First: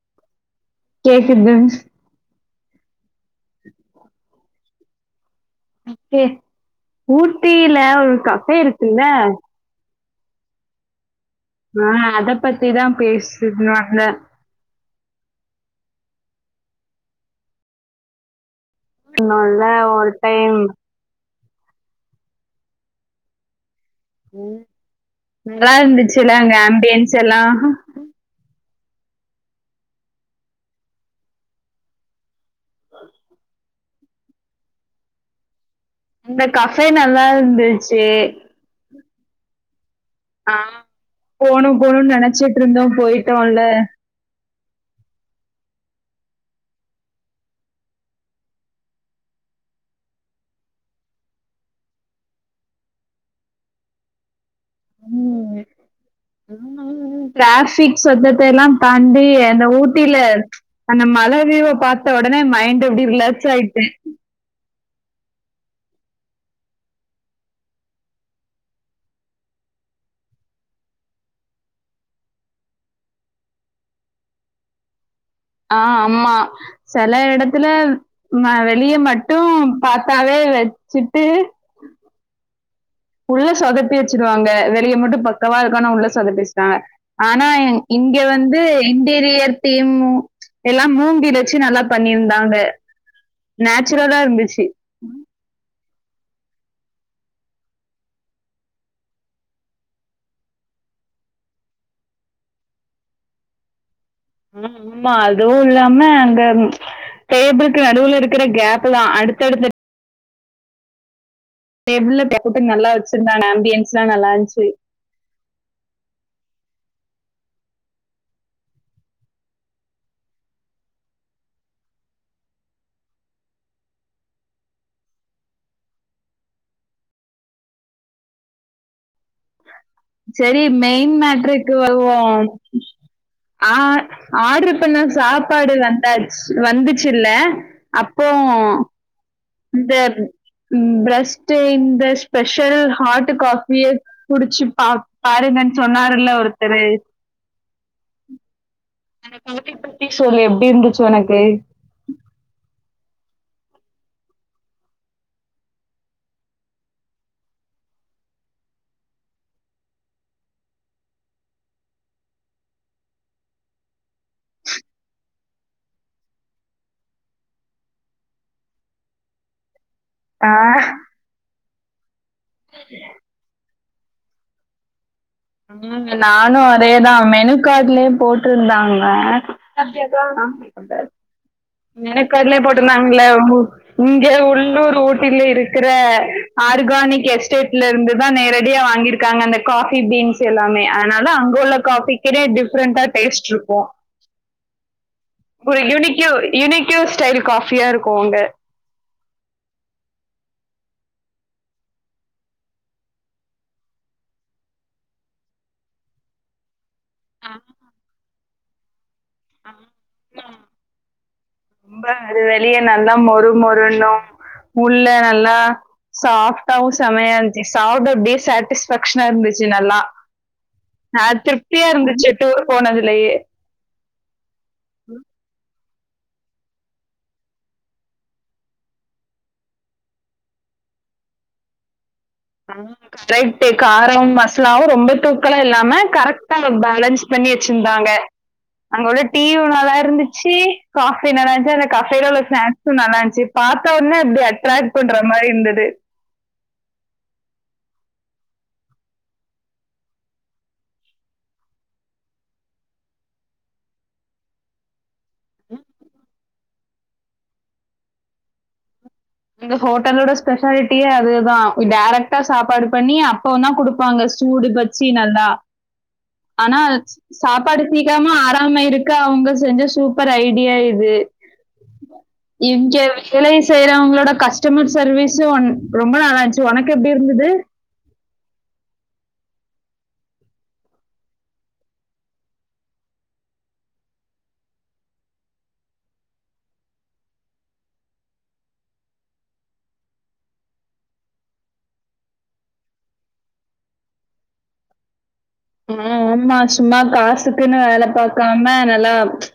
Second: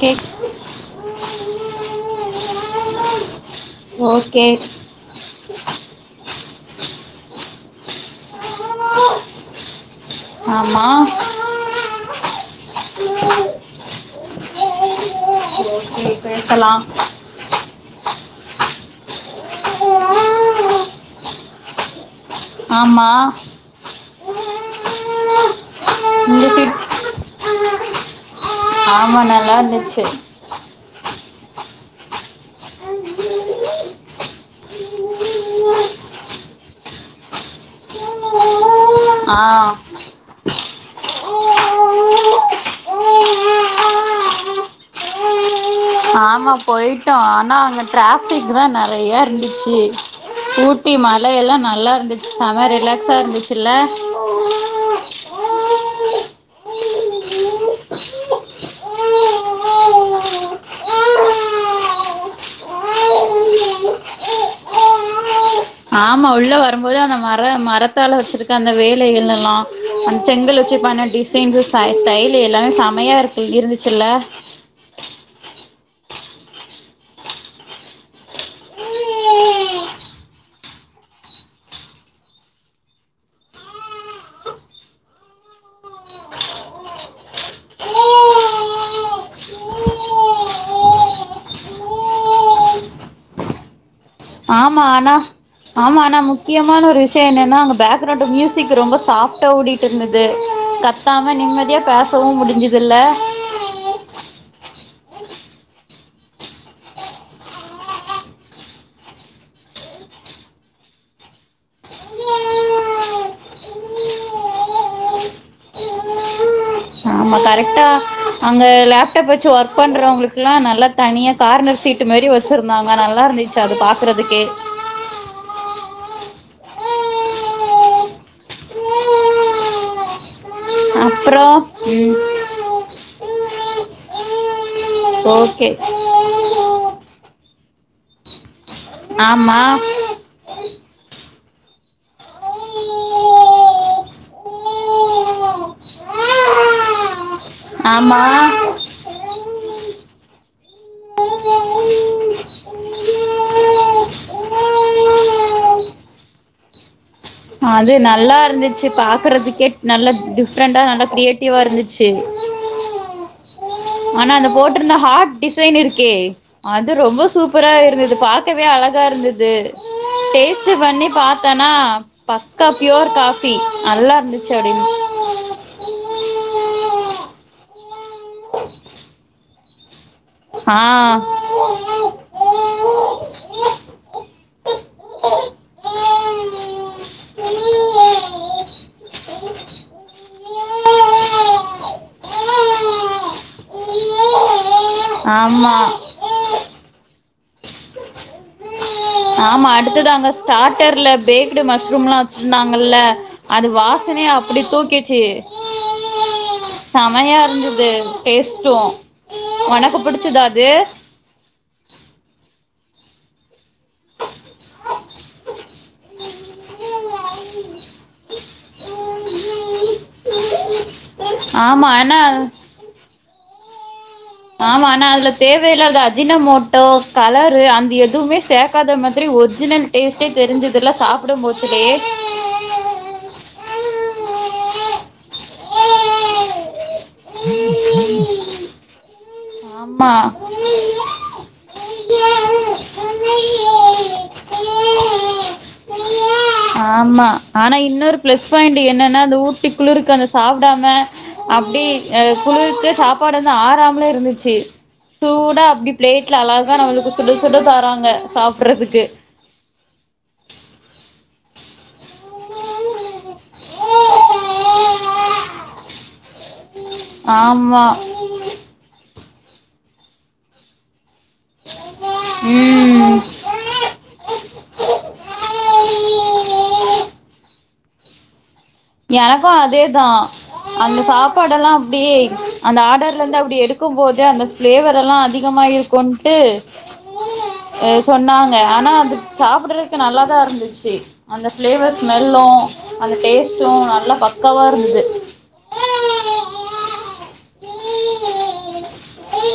Cake கேக்குது okay கே ஊட்டில ஒரு கஃப்பை இருக்குல ஆமா ஆஹ் அத பத்திதான் பேசுவாங்க ஓகே பேசலாம் இல்ல ஒரு டைம் ஆமா உம் நல்லா இருந்துச்சுல்ல இந்த அங்க சீட் ஆம்பியன்ஸ் எல்லாம் ஆமா நல்லாருந்துச்சு அந்த கஃபே நல்லா இருந்துச்சு ஆஹ் ஆஹ் போணும் போணும்னு நெனைச்சிட்டு இருந்தோம் போயிட்டோம்ல்ல ஆமா போயிட்டோம் ஆனா அங்க டிராஃபிக் தான் நெறையா இருந்துச்சு ஊட்டி மழ எல்லாம் நல்லா இருந்துச்சு செம ரிலாக்ஸா இருந்துச்சுல்ல ட்ராஃபிக் சொத்தத்தை எல்லாம் தாண்டி அந்த ஊட்டில அந்த மல வியூவ் பாத்த உடனே மைண்ட் எப்படி ரிலாக்ஸ் ஆயிட்டேன் இருந்துச்சுல்ல ஆமா உள்ள வரும்போது அந்த மர மரத்தால வச்சதுக்கு அந்த வேலைகள் எல்லாம் அந்த செங்கல் வச்சு பன்ன டிசைன்ஸ் ஸ்டைல் எல்லாமே செமையா இருக் இருந்துச்சுல்ல ஆஹ் ஆமா சில இடத்துல வெளிய மட்டும் பாத்தாவே வச்சுட்டு உள்ள சொதப்பி வச்சிருவாங்க வெளிய மட்டும் பக்கவா இருக்கும் உள்ள சொதப்பிச்சுட்டாங்க ஆனா இங்க வந்து இன்டரியர் தீம் எல்லாம் மூங்கில் வச்சு நல்லா பண்ணிருந்தாங்க நேச்சுரலா இருந்துச்சு ஆமாம் ஆனா முக்கியமான ஒரு விஷயம் என்னென்னா அங்க பேக்ரவுண்ட மியூசிக் ரொம்ப சாஃப்ட்டா ஓடிட்டு இருந்தது கத்தாம நிம்மதியா பேசவும் முடிஞ்சுதில்ல ஆஹ் ஆமா அதுவும் இல்லாம அங்க டேபிக்கு நடுவுல இருக்கற கேப்ல்லான் அடுத்தடுத்து டேப்ளேல [inaudible] நல்லா வச்சிருந்தாங்க ஆம்பியன்ஸ் எல்லாம் நல்லா இருந்துச்சு ஆமா கரெக்டா அங்க லேப்டாப் வச்சு ஒர்க் பண்றவங்களுக்கெல்லாம் நல்லா தனியா கார்னர் சீட்டு மாதிரி வச்சிருந்தாங்க நல்லா இருந்துச்சு அது பாக்குறதுக்கே செரி மெயின் அப்புறம் மேட்ருக்கு ம் வருவோம் ஆ ஆடரு இப்னா ஓகே சாப்பாடு வந்தாச்ச வந்துச்சுல்ல அப்போ ஆமா பிரஸ்ட்ட் இந்த ஸ்பெஷல் ஹாட் காபிய குடிச்சு பா பாருங்கன்னு சொன்னருல்ல ஒருத்தறு ஆமா அந்த காபி குடிக்க சொல்லி எப்டி இருந்துச்சு உனக்கு அது நல்லா இருந்துச்சு பாக்குறதுக்கே நல்ல டிஃப்ரெண்டா நல்ல கிரியேட்டிவா இருந்துச்சு ஆனா அந்த போட்டிருந்த ஹா்ட் டிசைன் இருக்கே அது ரொம்ப சூப்பரா இருந்தது பாகவே அழகா இருந்தது ஆ, டேஸ்ட் பண்ணி பத்த னா பக்கா பியூர் காஃபி நல்லா இருந்துச்சு அப்டின்னு உ நானும் அதேதான் மெனுக்கடலே போட்டுருந்தாங்க அப்டியா ஆ எனக்குஅதுல போட்டுதாங்களே இங்க உள்ளூர் ஊட்டில இருக்கிற ஆ ஆர்கானிக் எஸ்டேட்ல இருந்து தான் நேரடியா வாங்கிரு இருக்காங்க அந்த காஃபி பீன்ஸ் எல்லாமே அதனால அங்க உள்ள காஃபிக்கே டிஃப்ரெண்டா டேஸ்ட் இருக்கும் [inaudible] ஆமா ஸ்டைல் காஃபியா இருக்கும் அங்க ஆமா அடுத்ததா அங்க ஸ்டாட்டர்ல பேக்டு மஷ்ரூம்லாம் வச்சிருந்தாங்கல்ல அது வாசனையே அப்டி தூக்கிச்சு செமையா ஆ ஆ இருந்துது டேஸ்ட் [unintelligible] ஆமா. ஒணக்கு புடிச்சதா அது ரொம்ப அது வெளிய நல்லா மொறு மொறுணும் உள்ள நல்லா சாஃப்டாவும் செமையா இருந்துச்சு சாப்ட அப்டியே சாட்டிஸ்பேக்ஷனா இருந்துச்சு நல்லா நான திருப்தியா ஆமா ஆனா இருந்துச்சு டூர் போனதுலேயே ஆமா ஆனா அதுல தேவயில்லாத அஜின மோட்டோ கலரு அந்த எதுவுமே சேக்காத மாரி ஒரிஜினல் டேஸ்ட்டே தெரிஞ்சதுல்ல சாப்டும் போச்சுலயே ஆ கரெக்ட் காரம் மச்லாவும் ரொம்ப தூக்காளம் இல்லாம கரெக்டா பேலன்ஸ் பண்ணி வச்சிருந்தாங்க அங்க உள்ள டீயும் நல்லா ஆமா இருந்துச்சு காஃபி நல்லா இருந்துச்சு அந்த காஃபேல உள்ள ஸ்நாக்ஸும் நல்லா இருந்துச்சு பாத்த ஒடனே அப்டி அட்ராக்ட் பண்ற மாரி இருந்தது ஆமா ஆனா இன்னொரு பிளஸ் பாயிண்ட் என்னன்னா அந்த ஊட்டி குளிருக்கு அந்த சாப்டாம அப்டி குளிருக்கு சாப்பாடு வந்து ஆறாமலே இருந்துச்சு சூடா அப்டி பிளேட்ல அழகா நம்மளுக்கு சுட சுட தராங்க சாப்றதுக்கு அந்த ஹோட்டலோட ஸ்பெஷாலிட்டியே அதுதா டேரக்ட். கா சாப்பாடு பண்ணி அப்போ தான் குடுப்பாங்க சூடு வச்சி நல்லா. ஆனா சாப்பாடு ஆமா சீக்கிரமா ஆராம இருக்க. அவுங்க செஞ்ச சூப்பர் ஐடியா இது. இங்க ம் வேலை செய்றவங்களோ. கஸ்டமர் சர்வீஸும் ரொம்ப நல்லாருந்துச்சு ஒனக்கு எப்படி இருந்தது. எனக்கும் அதேதா அந்த சாப்பாடெல்லாம் அப்டியே அந்த ஆர்டர்ல இருந்து அப்டி எடுக்கும்போதே அந்த பிளேவர் எல்லாம் அதிகாம இருக்கும்ட்டு சொன்னாங்க ஆனா அது சாப்றதுக்கு நல்லாதா இருந்துச்சு அந்த பளேவர் ஸ்மெல்லும் அந்த டேஸ்ட். ம் நல்லா பக்காவா இருந்தது. ஆ ஆமா சும்மா காசுக்குன்னு வேல பாக்காம நல்லா ம்ச்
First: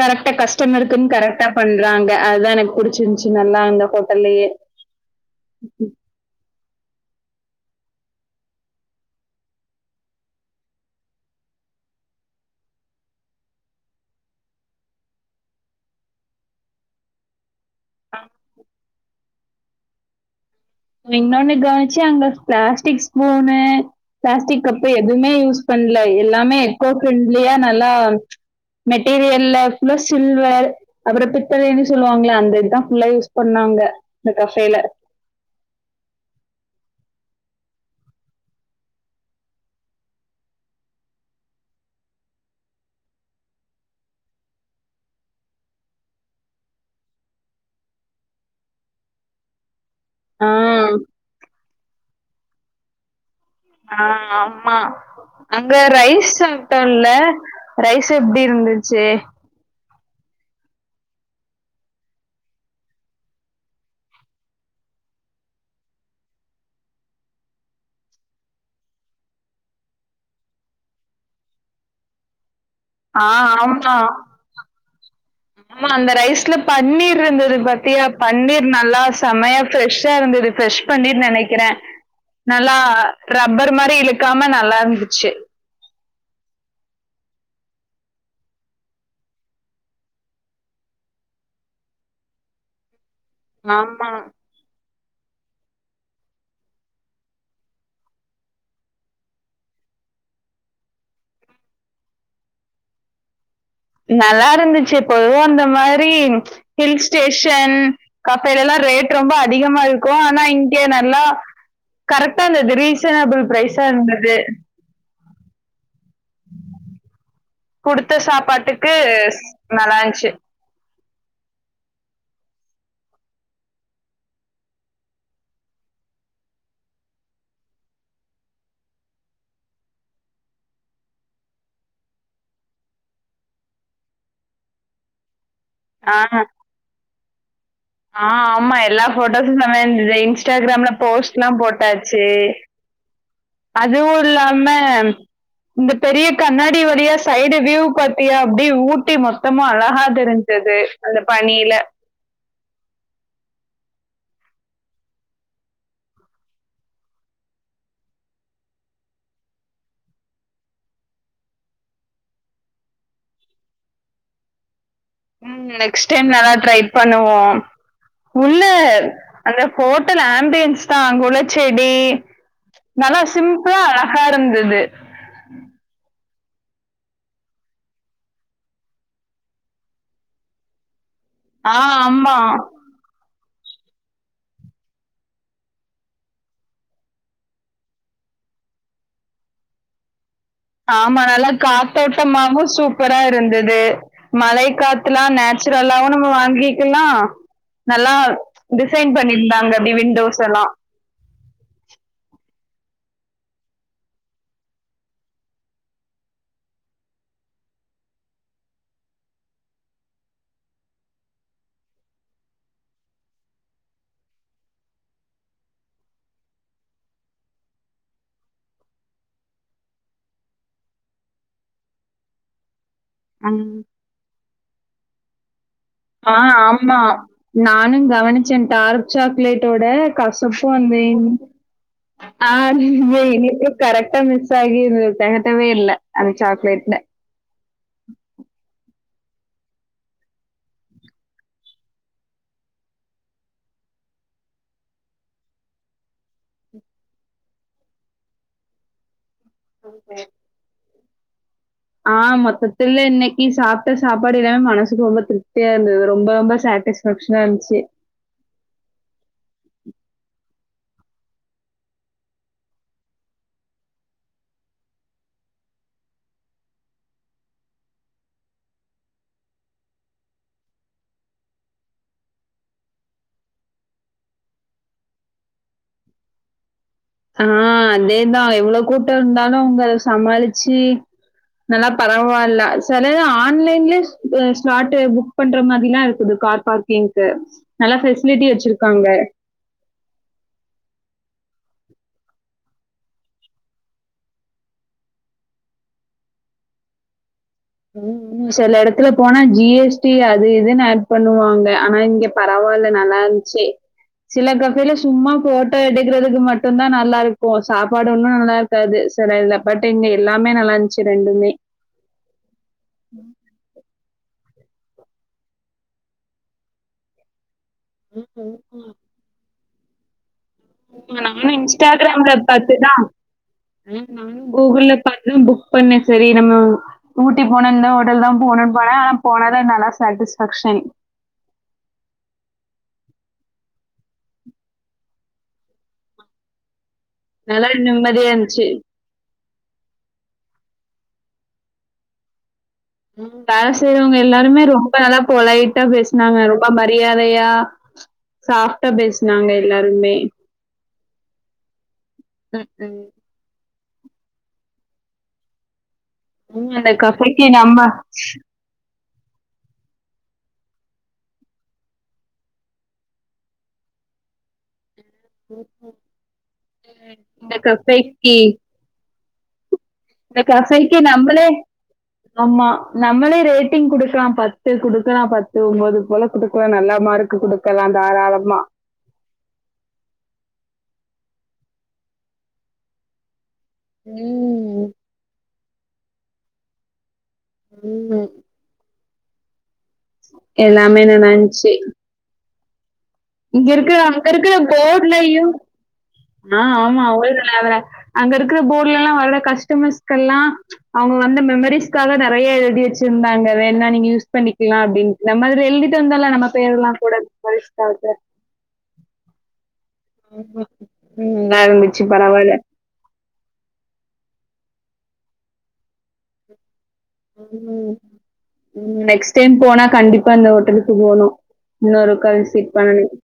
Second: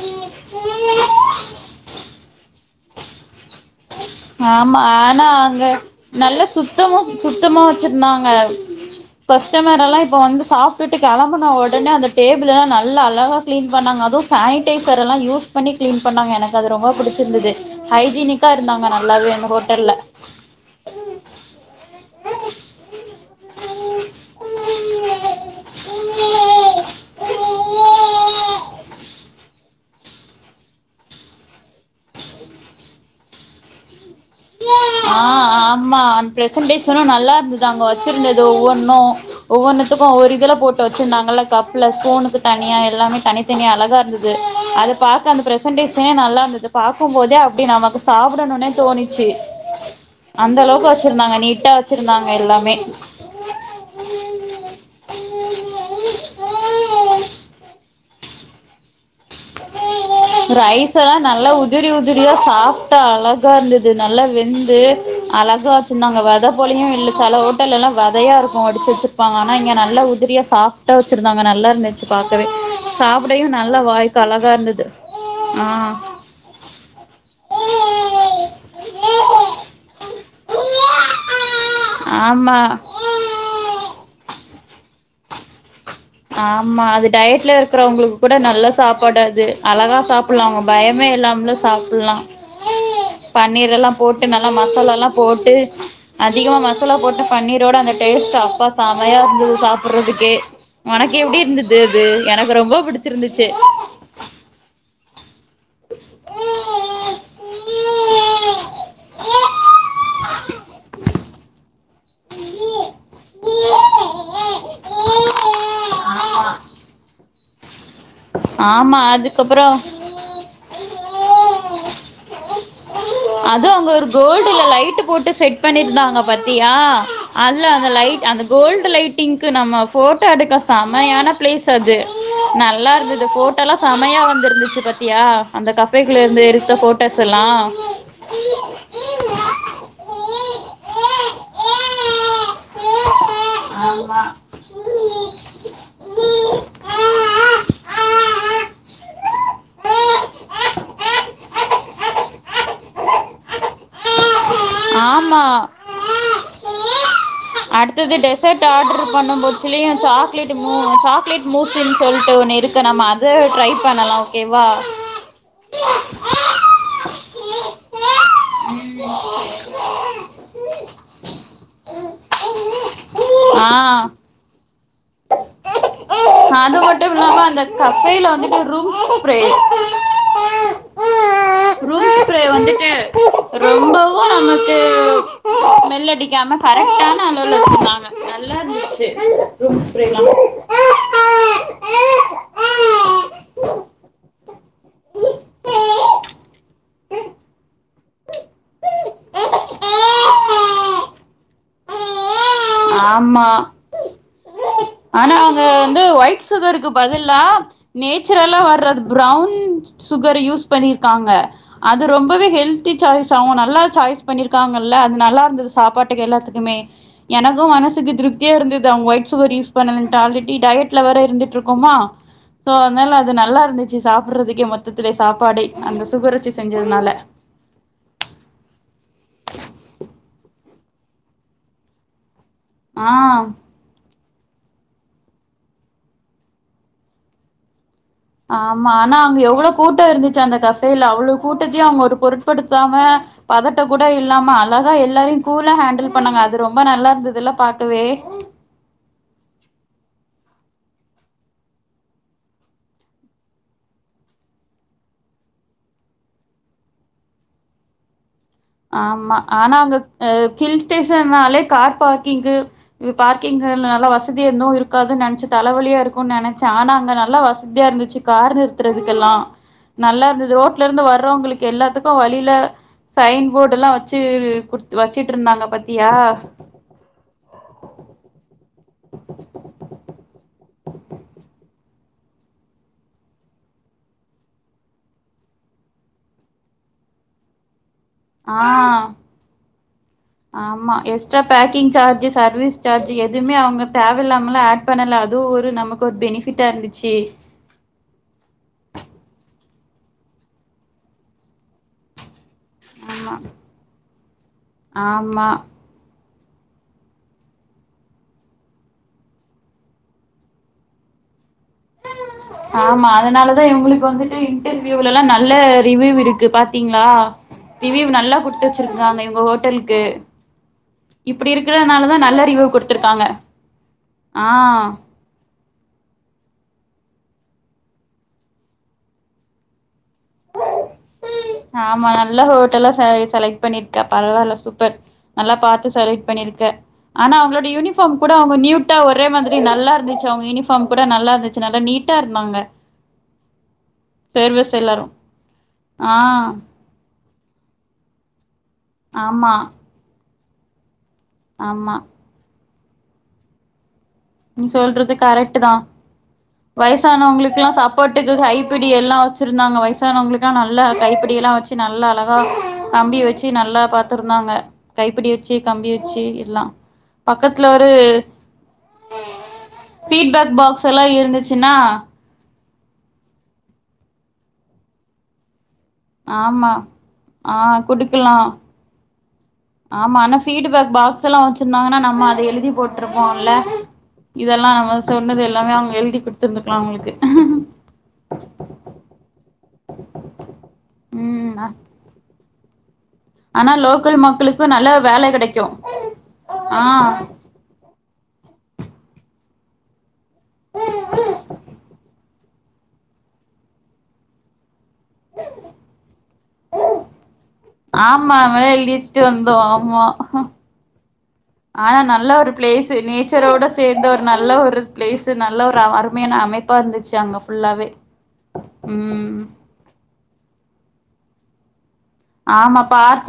கரெக்டா கஸ்டமருக்குன்னு கரெக்டா பண்றாங்க அதுதான் எனக்கு புடிச்சிருந்துச்சு நல்லா அந்த ஹோட். ஆமா ஆனா அங்க நல்ல. சுத்தமா சுத்தமா வச்சுருந்தாங்க கஸ்டமரெல்லாம் இப்போ வந்து சாப்பிட்டுட்டு கெளம்புன ஒடனே அந்த டேபிளல்லாம் நல்லா அழகாக க்ளீன் பண்ணாங்க அதுவும் சோனிடைசரெல்லாம் யூஸ் பண்ணி க்ளீன் பண்ணாங்க எனக்கு அது ரொம்ப புடிச்சிருந்தது. ஹைஜீனிக்கா இருந்தாங்கா. நல்லாவே அந்த ஹோட்டல்ல. இன்னொன்னு கவனிச்சே அங்க பிளாஸ்டிக் ஸ்பூனு பிளாஸ்டிக் கப்பு எதுவுமே யூஸ் பண்ல எல்லாமே எக்கோ ஃப்ரெண்ட்லியா நல்லா ம்ச் மெட்டீரியல்ல. ஃபுல்லா சில்வர் அப்புறோம் பித்தலைன்னு சொல்லுவாங்கள அந்த இதுதான் ஃபுல்லா யூஸ் பண்ணாங்க. அந்த கஃபேல. ஆ ஆமா அந்த ப்ரசன்டேஷனும் நல்லா இருந்தது அங்க வச்சிருந்தது ஒவ்வொன்னும் ஒவ்வொன்னுத்துக்கும் ஒரு இதுல போட்டு வச்சிருந்தாங்கல்ல கப்ல ஸ்பூனுக்கு தனியா எல்லாமே தனி தனி அழகா இருந்தது அத பாக்க அந்த ப்ரசென்டேஷனே நல்லா இருந்தது பாக்கும் போதே அப்டி நமக்கு சாப்பிடணும்னே தோணிச்சு. ச்சு. ஆ. அந்த அளவுக்கு வச்சிருந்தாங்க நீட்டா வச். வச்சிருந்தாங்க எல்லாமே. ஆஹ ஆமா அங்க ரைஸ் சாப்ட்டோல்ல ரைஸ். எப்படி இருந்தது. ச்சே. ரைஸ் எல்லாம் நல்லா உதிரி உதிரியா சாஃட்டா அழகா இருந்தது நல்லா வெந்து அழகா வச்சிருந்தாங்க வித போலையும் இல்ல சில ஹோட்டல்ல எல்லாம் விதையா இருக்கும் வடிச்சு வச்சிருப்பாங்க ஆனா இங்க நல்லா உதிரியா சாப்ட்டா வச்சிருந்தாங்க நல்லா இருந்துச்சு பாக்கவே. ஆஹ சாப்பிடையு ஆம். நல்லா ஆஹ வாய்க்கு அழகா இருந்தது ஆமா ஆ அந்த ரைஸ்ல பன்னீர் இருந்தது பத்தியா பன்னீர் நல்லா செமையா ஃப்ரெஷ். ஃப்ரெஷா இருந்து ஃப்ரெஷ் பன்னீர் நனைக்கிறே. ஆமா நல்லா ரப்பர் மாரி இழுக்காம ந. நல்லா இருந்துச்சு. ஆமா அது டயட்ல இருக்கறவங்களுக்கு கூட நல்லா சாப்பாடது அழகா சாப்பிடலாம் அவங்க பயமே இல்லாமலு சாப்பிடலாம். பன்னீர்ல்லாம் ஆமா. போட்டு நல்லா மசாலாம். போட்டு அதிகமா மசாலா போட்ட பன்னீரோட அந்த டேஸ்ட் அப்பா செமையா இருந்து சாப்பிடுறதுக்கே. உனக்கு எப்படி இருந்தது அது எனக்கு ரொம்ப புடிச்சிருந்துச்சு. நல்லா இருந்துச்சு பொதுவாந்த. இந்த மாரி ஹில் ஸ்டேஷன் கப்பேலல்லாம் ரேட் ரொம்ப அதிகமா இரு. இருக்கும் ஆனா இங்க நல்லா கரெட்டா இருந்தது ரீசனபிள் ப்ரைஸா இருந்தது ஆமா கொடுத் த்த சாப்பாட்டுக்கு ஆமா நல்லாந்துச்சு அதுவும் அங்க ஒரு கோல்டுல லைட் போட்டு செட் பண்ணிருந்தாங்க பத்தியா அல்ல அந்த அந்த கோல்டு லைட்டிங்க்கு நம்ம போட்டோ எடுக்க செமையான பிளேஸ் அது நல்லா இருந்து அ போட்டோ எல்லாம் செம்மையா வந்திருந்துச்சு பாத்தியா அந்த கஃபேக்குள்ள ஆஹ் இருந்து எடுத்த போட்டோஸ் எல்லாம் ஆஹ் ஆமா எல்லா போட்டோஸம் செம்மையருந்துது இன்ஸ்டாகிராம்ல போஸ்ட் எல்லாம் போட்டாச்சு ச்சு அதுவும் ஆமா இல்லாம ஆமா இந்த பெரிய கண்ணாடி வழியா சைடு வியூ பாத்தியா அப்படி ஊட்டி மொத்த மொத்தமும் அழகா தெருஞ்சது அந்த பணியில ஆமாம் அடுத்தது டெசர்ட் ஆட்ரு பண்ணும் போதுச்சுல சாக்லேட் மூச்சின் சாக்லேட் மூச்சின் சொல்லிட்டு ஒன்று இருக்கு நம் அதை ட்ரை பண்ணலாம் ஓகேவா உம் நெக்ஸ் டைம் நல்லா டரை பண்ணுவோம் உள்ள அந்த ஹோட்டல் ஆம்பியன்ஸ் தான்அங்வுல்லச்செடி நல்லா சிம்பிளா ஆ அழகா இருந்தது இது அது மட்டும் இல்லாம அந்த கப்பைல வந்துட்டு ரூம்ஸ் ப்ரோ ஆஹ் ஆம்மா ரொம்பவும் நமக்கு ஸ்மெல் அடிக்காம கரெக்டான அளவில் வச்சுருந்தாங்க நல்லா இருந்துச்சு ரூம் ஸ்பிரேஎல்லாம் ஆமா நல்ல காத்தோட்டமாகவும் சூப்பரா இருந்தது மழை காத்துலாம் நேச்சுரலாவும் நம்ம வாங்கிக்கலாம் நல்லா டிசைன் பண்ணியிருந்தாங்க அப்டி விண்டோஸ் எல்லாம் ஆமா ஆனா அவங்க வந்து ஒயிட் சுகருக்கு பதிலா நேச்சுரலா வர்றது பிரௌன் சுகர் யூஸ் பண்ணிருக்காங்க அது ரொம்பவே ஹெல்தி சாய்ஸ் ஆகும் நல்லா சாய்ஸ் பண்ணிருக்காங்கள்ல அது நல்லா இருந்தது சாப்பாட்டுக்கு எல்லாத்து எனக்கும் மனசுக்கு திருப்தியா இருந்தது ஒய் சுகர் யூஸ் பண்ண ஆல்ரெடி டயட்லவேர இருந்துட்டுருக்கோமா சோ அது நல்லா ம். இருந்துச்சு சாப்புரத்துக்கே மொத்தத் இந்த சாப்பாடே அந்த சுகர் ஆஹ் வச்சு ஆமா செஞ்சதுனால நானும் கவனிச்சேன் தாரு சாக்லேட்யோட கசப்ப வந்தேன் ஆஹ் ஆ இனிப்பே கரெக்ட் ம மிஸ் ஆகி இரு தெகட்டவே இல்ல அந்த சாக்கலேட்ல ஆமா ஆனா அவங்க எவ்வளவு கூட்டம் இருந்துச்சு அந்த கசையில அவ்வளவு கூட்டத்தையும் அவங்க ஒரு பொருட்படுத்தாம பதட்ட கூட இல்லாம அழகா எல்லாரையும் கூல ஹேண்டில் பண்ணாங்க அது ரொம்ப நல்லா இருந்ததுல்ல பாக்கவே ஃபில் கேப் ஆஹ் மொத்தத்துல இன்னைக்கு சாப்பிட்ட சாப்பாடு எல்லாமே மனசுக்கு ரொம்ப திருப்தியா இருந்தது ரொம்ப ரொம்ப சாட்டிஸ்பேக்ஷனா இருந்துச்சு ஆமா ஆனா அங்க அஹ் ஹில் ஸ்டேஷன்னாலே கார் பார்க்கிங்கு பார்க்கிங்க நல்லா வசதி இருந்தும் இருக்காதுனு நினைச்சு தலைவலியா இருக்கும்ன்னு நினைச்சேன் ஆனாங்க நல்லா வசதியா இருந்துச்சு கார் நிறுத்துறதுக்கெல்லாம் நல்லா இருந்துது ரோட்ல இருந்து வர்றவங்களுக்கு எல்லாத்துக்கும் வழியில சைன் போர்ட எல்லாம் வச்சு குடு வச்சுட்டு இருந்தாங்க பத்தியா ஆஹ் அதேதான் எவ்வளவு கூட்டம் இருந்தாலும் அவங்க அத சமாளிச்சு நல்லா பரவாயில்ல சிலது ஆன்லைன்லயே ஸ்பாட்டு் புக் பண்ற மாதிரிலாம் இருக்குது கார் பார்க்கிங்க்கு நல்லா ஃபெசிலிட்டி ஆஹ் வச்சிருக்காங்க. ஆமா எஸ்டாபேக்கிங் சார்ஜி சர்வீஸ் சார்ஜ் எதுவுமே அவங்க தேவையில்லாமல ஆட் பண்ணல அதுவும் ஒரு நமக்கு ஒரு பெனிபிட்டா இருந்துச்சு உ சில இடத்துல போனா ஜிஎஸ்டி அது இதுன்னு ஆட் பண்ணுவாங்க ஆனா இங்க ஆமா [unintelligible] சில கஃபேயில சும்மா ஆமா போட்டோ எடுக்கிறது இக்கு மட்டும் தான் நல்லா இருக்கும் சாப்பாடு ஒன்னும் நல்லா இருக்காது சில இல பட் இங்க எல்லாமே நல்லா இருந்துச்சு ரெண்டுமே ஆமா அதனாலதான் இவுங்களுக்கு வந்து இன்டர்வியூல எல்லாம் நல்ல ரிவியூ இருக்கு பாத்தீங்களா ரிவியூ ம், நல்லா ம், குடுத்து ம். வச்சிருக்காங்கவங்க ஹோட்டலுக்கு [unintelligible] நானும் இப்டி இருக்கறனாலதா இன்ஸ்டாகிராம்ல நல்ல ரிவ்யூ பாத்துதான் குடுத்துருக்காங்க நானும் கூகுள் ஆ பாத்தூ புக் பண்ணேன் செரி நம்ம ஊட்டி போன இந்தந்த ஹோட்டல் தான் போகும்ன்னனு போனேன் ஆனா போனத நல்லா சாட்டிஸ்பேக்ஷன் ஆமா நல்லா ஹோட்டல்லா செலக்ட் பண்ணிருக்கே பரவாயில்ல சூப்பர் நல்லா பாத்து செலக்ட் பண்ணிருக்க ஆனா அவங்களோட நல்லா யூனிபார்ம் நிம்மதியா கூட அவங்க இருந்துச்சு. நியூட்டா ஒரேமாரி நல்லா இருந்துச்சு அவங்க யூனிஃபார்ம் கூட நல்லா இருந்துச்சு நல்லா நீட்டா இருந்தாங்க ம் வேல செய்றவங்க எல்லாருமே சர்வீஸ் ரொம்ப எல்லாரு நல்லா பொழகிட்டா ஆ பேசினாங்க அப்ப மரியாதையா சாப்டா பேசினாங்க ஆமா எல்லாருமே ஆமா [unintelligible] நீ சொல்றது கரெக்ட்டு தான் ம் அந்த கஃபேக்கு வயசானவங்களுக்கெல்லாம் நம்ம சப்போர்ட்டுக்கு கைப்பிடி எல்லாம் வச்சிருந்தாங்க வயசானவங்களுக்கு எல்லாம் நல்லா கைப்பிடி எல்லாம் வச்சு நல்லா அழகா கம்பி வச்சு நல்லா பாத்துருந்தாங்க கைப்பிடி வச்சு கம்பி வச்சு எல்லாம் இந்த பக்கத்துல ஒரு கஃபேக்கு இந்த பீட்பேக் பாக்ஸ் கஃபேக்கு எல்லாம் நம்மளே இருந்துச்சுனா ஆமா. நம்மளே ரேட்டிங் குடுக்கலாம் பத்து குடுக்கறாம் பத்து போது போல ஆமா குடுக்கலாம் நல்லா மார்க் ஆ குடுக்கலாம் குடுக்கலா தாராளமா ஆமா ஆனா பீட்பேக் பாகஸ் எல்லாம் வச்சிருந்தாங்கன்னா நம்ம அத எழுதி போட்டிருப்போம்ல்ல இதெல்லாம் ம். நம்ம சொன்னது எல்லாமே அவங்க ஹெல்தி குடுத்திருந்துக்கலாம் உங்களுக்கு ம் எல்லாமே நனஞ்ச்சு ம் இங்க ஆனா இருக்கிற லோக்கல் அங்க இருக்கிற மக்களுக்கு நல்ல வேல போட்லயயும் கெடைக்கு ஆ ஆமா அவல [unintelligible] அங்க இருக்கிற போர்ட்ல எல்லாம் வர்ற கஷ்டமர்ஸ் ல்லாம் அவங்க வந்த மெமரிஸ்க்காக நெறைய எழுதி வச்சிருந்தாங்க என்ன நீங்க யூஸ் பண்ணிக்கலாம் அப்டின்னுட்டு நம்ம அதுல எழுதிட்டு வந்தர்லாம் நம்ம பேரு எல்லாம் கூடா [unintelligible] தான் எழுதிவச்சுட்டு வந்தோம் ஆமா ஆமா. ம். நல்லா ஆனா இருந்துச்சு நல்ல ஒரு பரவால்ல. பிளேஸ் நேச்சரோட சேர்ந்து ஒரு நல்ல ஒரு பிளேஸ் நல்ல ஒரு அருமையான அமைத்து உம் நெக்ஸ்ட் ம் டைம் போனா கண்டிப்பா இந்த ஹோட்டலுக் க்கு போனும் இன்னொருக்க விசிட் ஆமா பண்ணணும் பார்சல்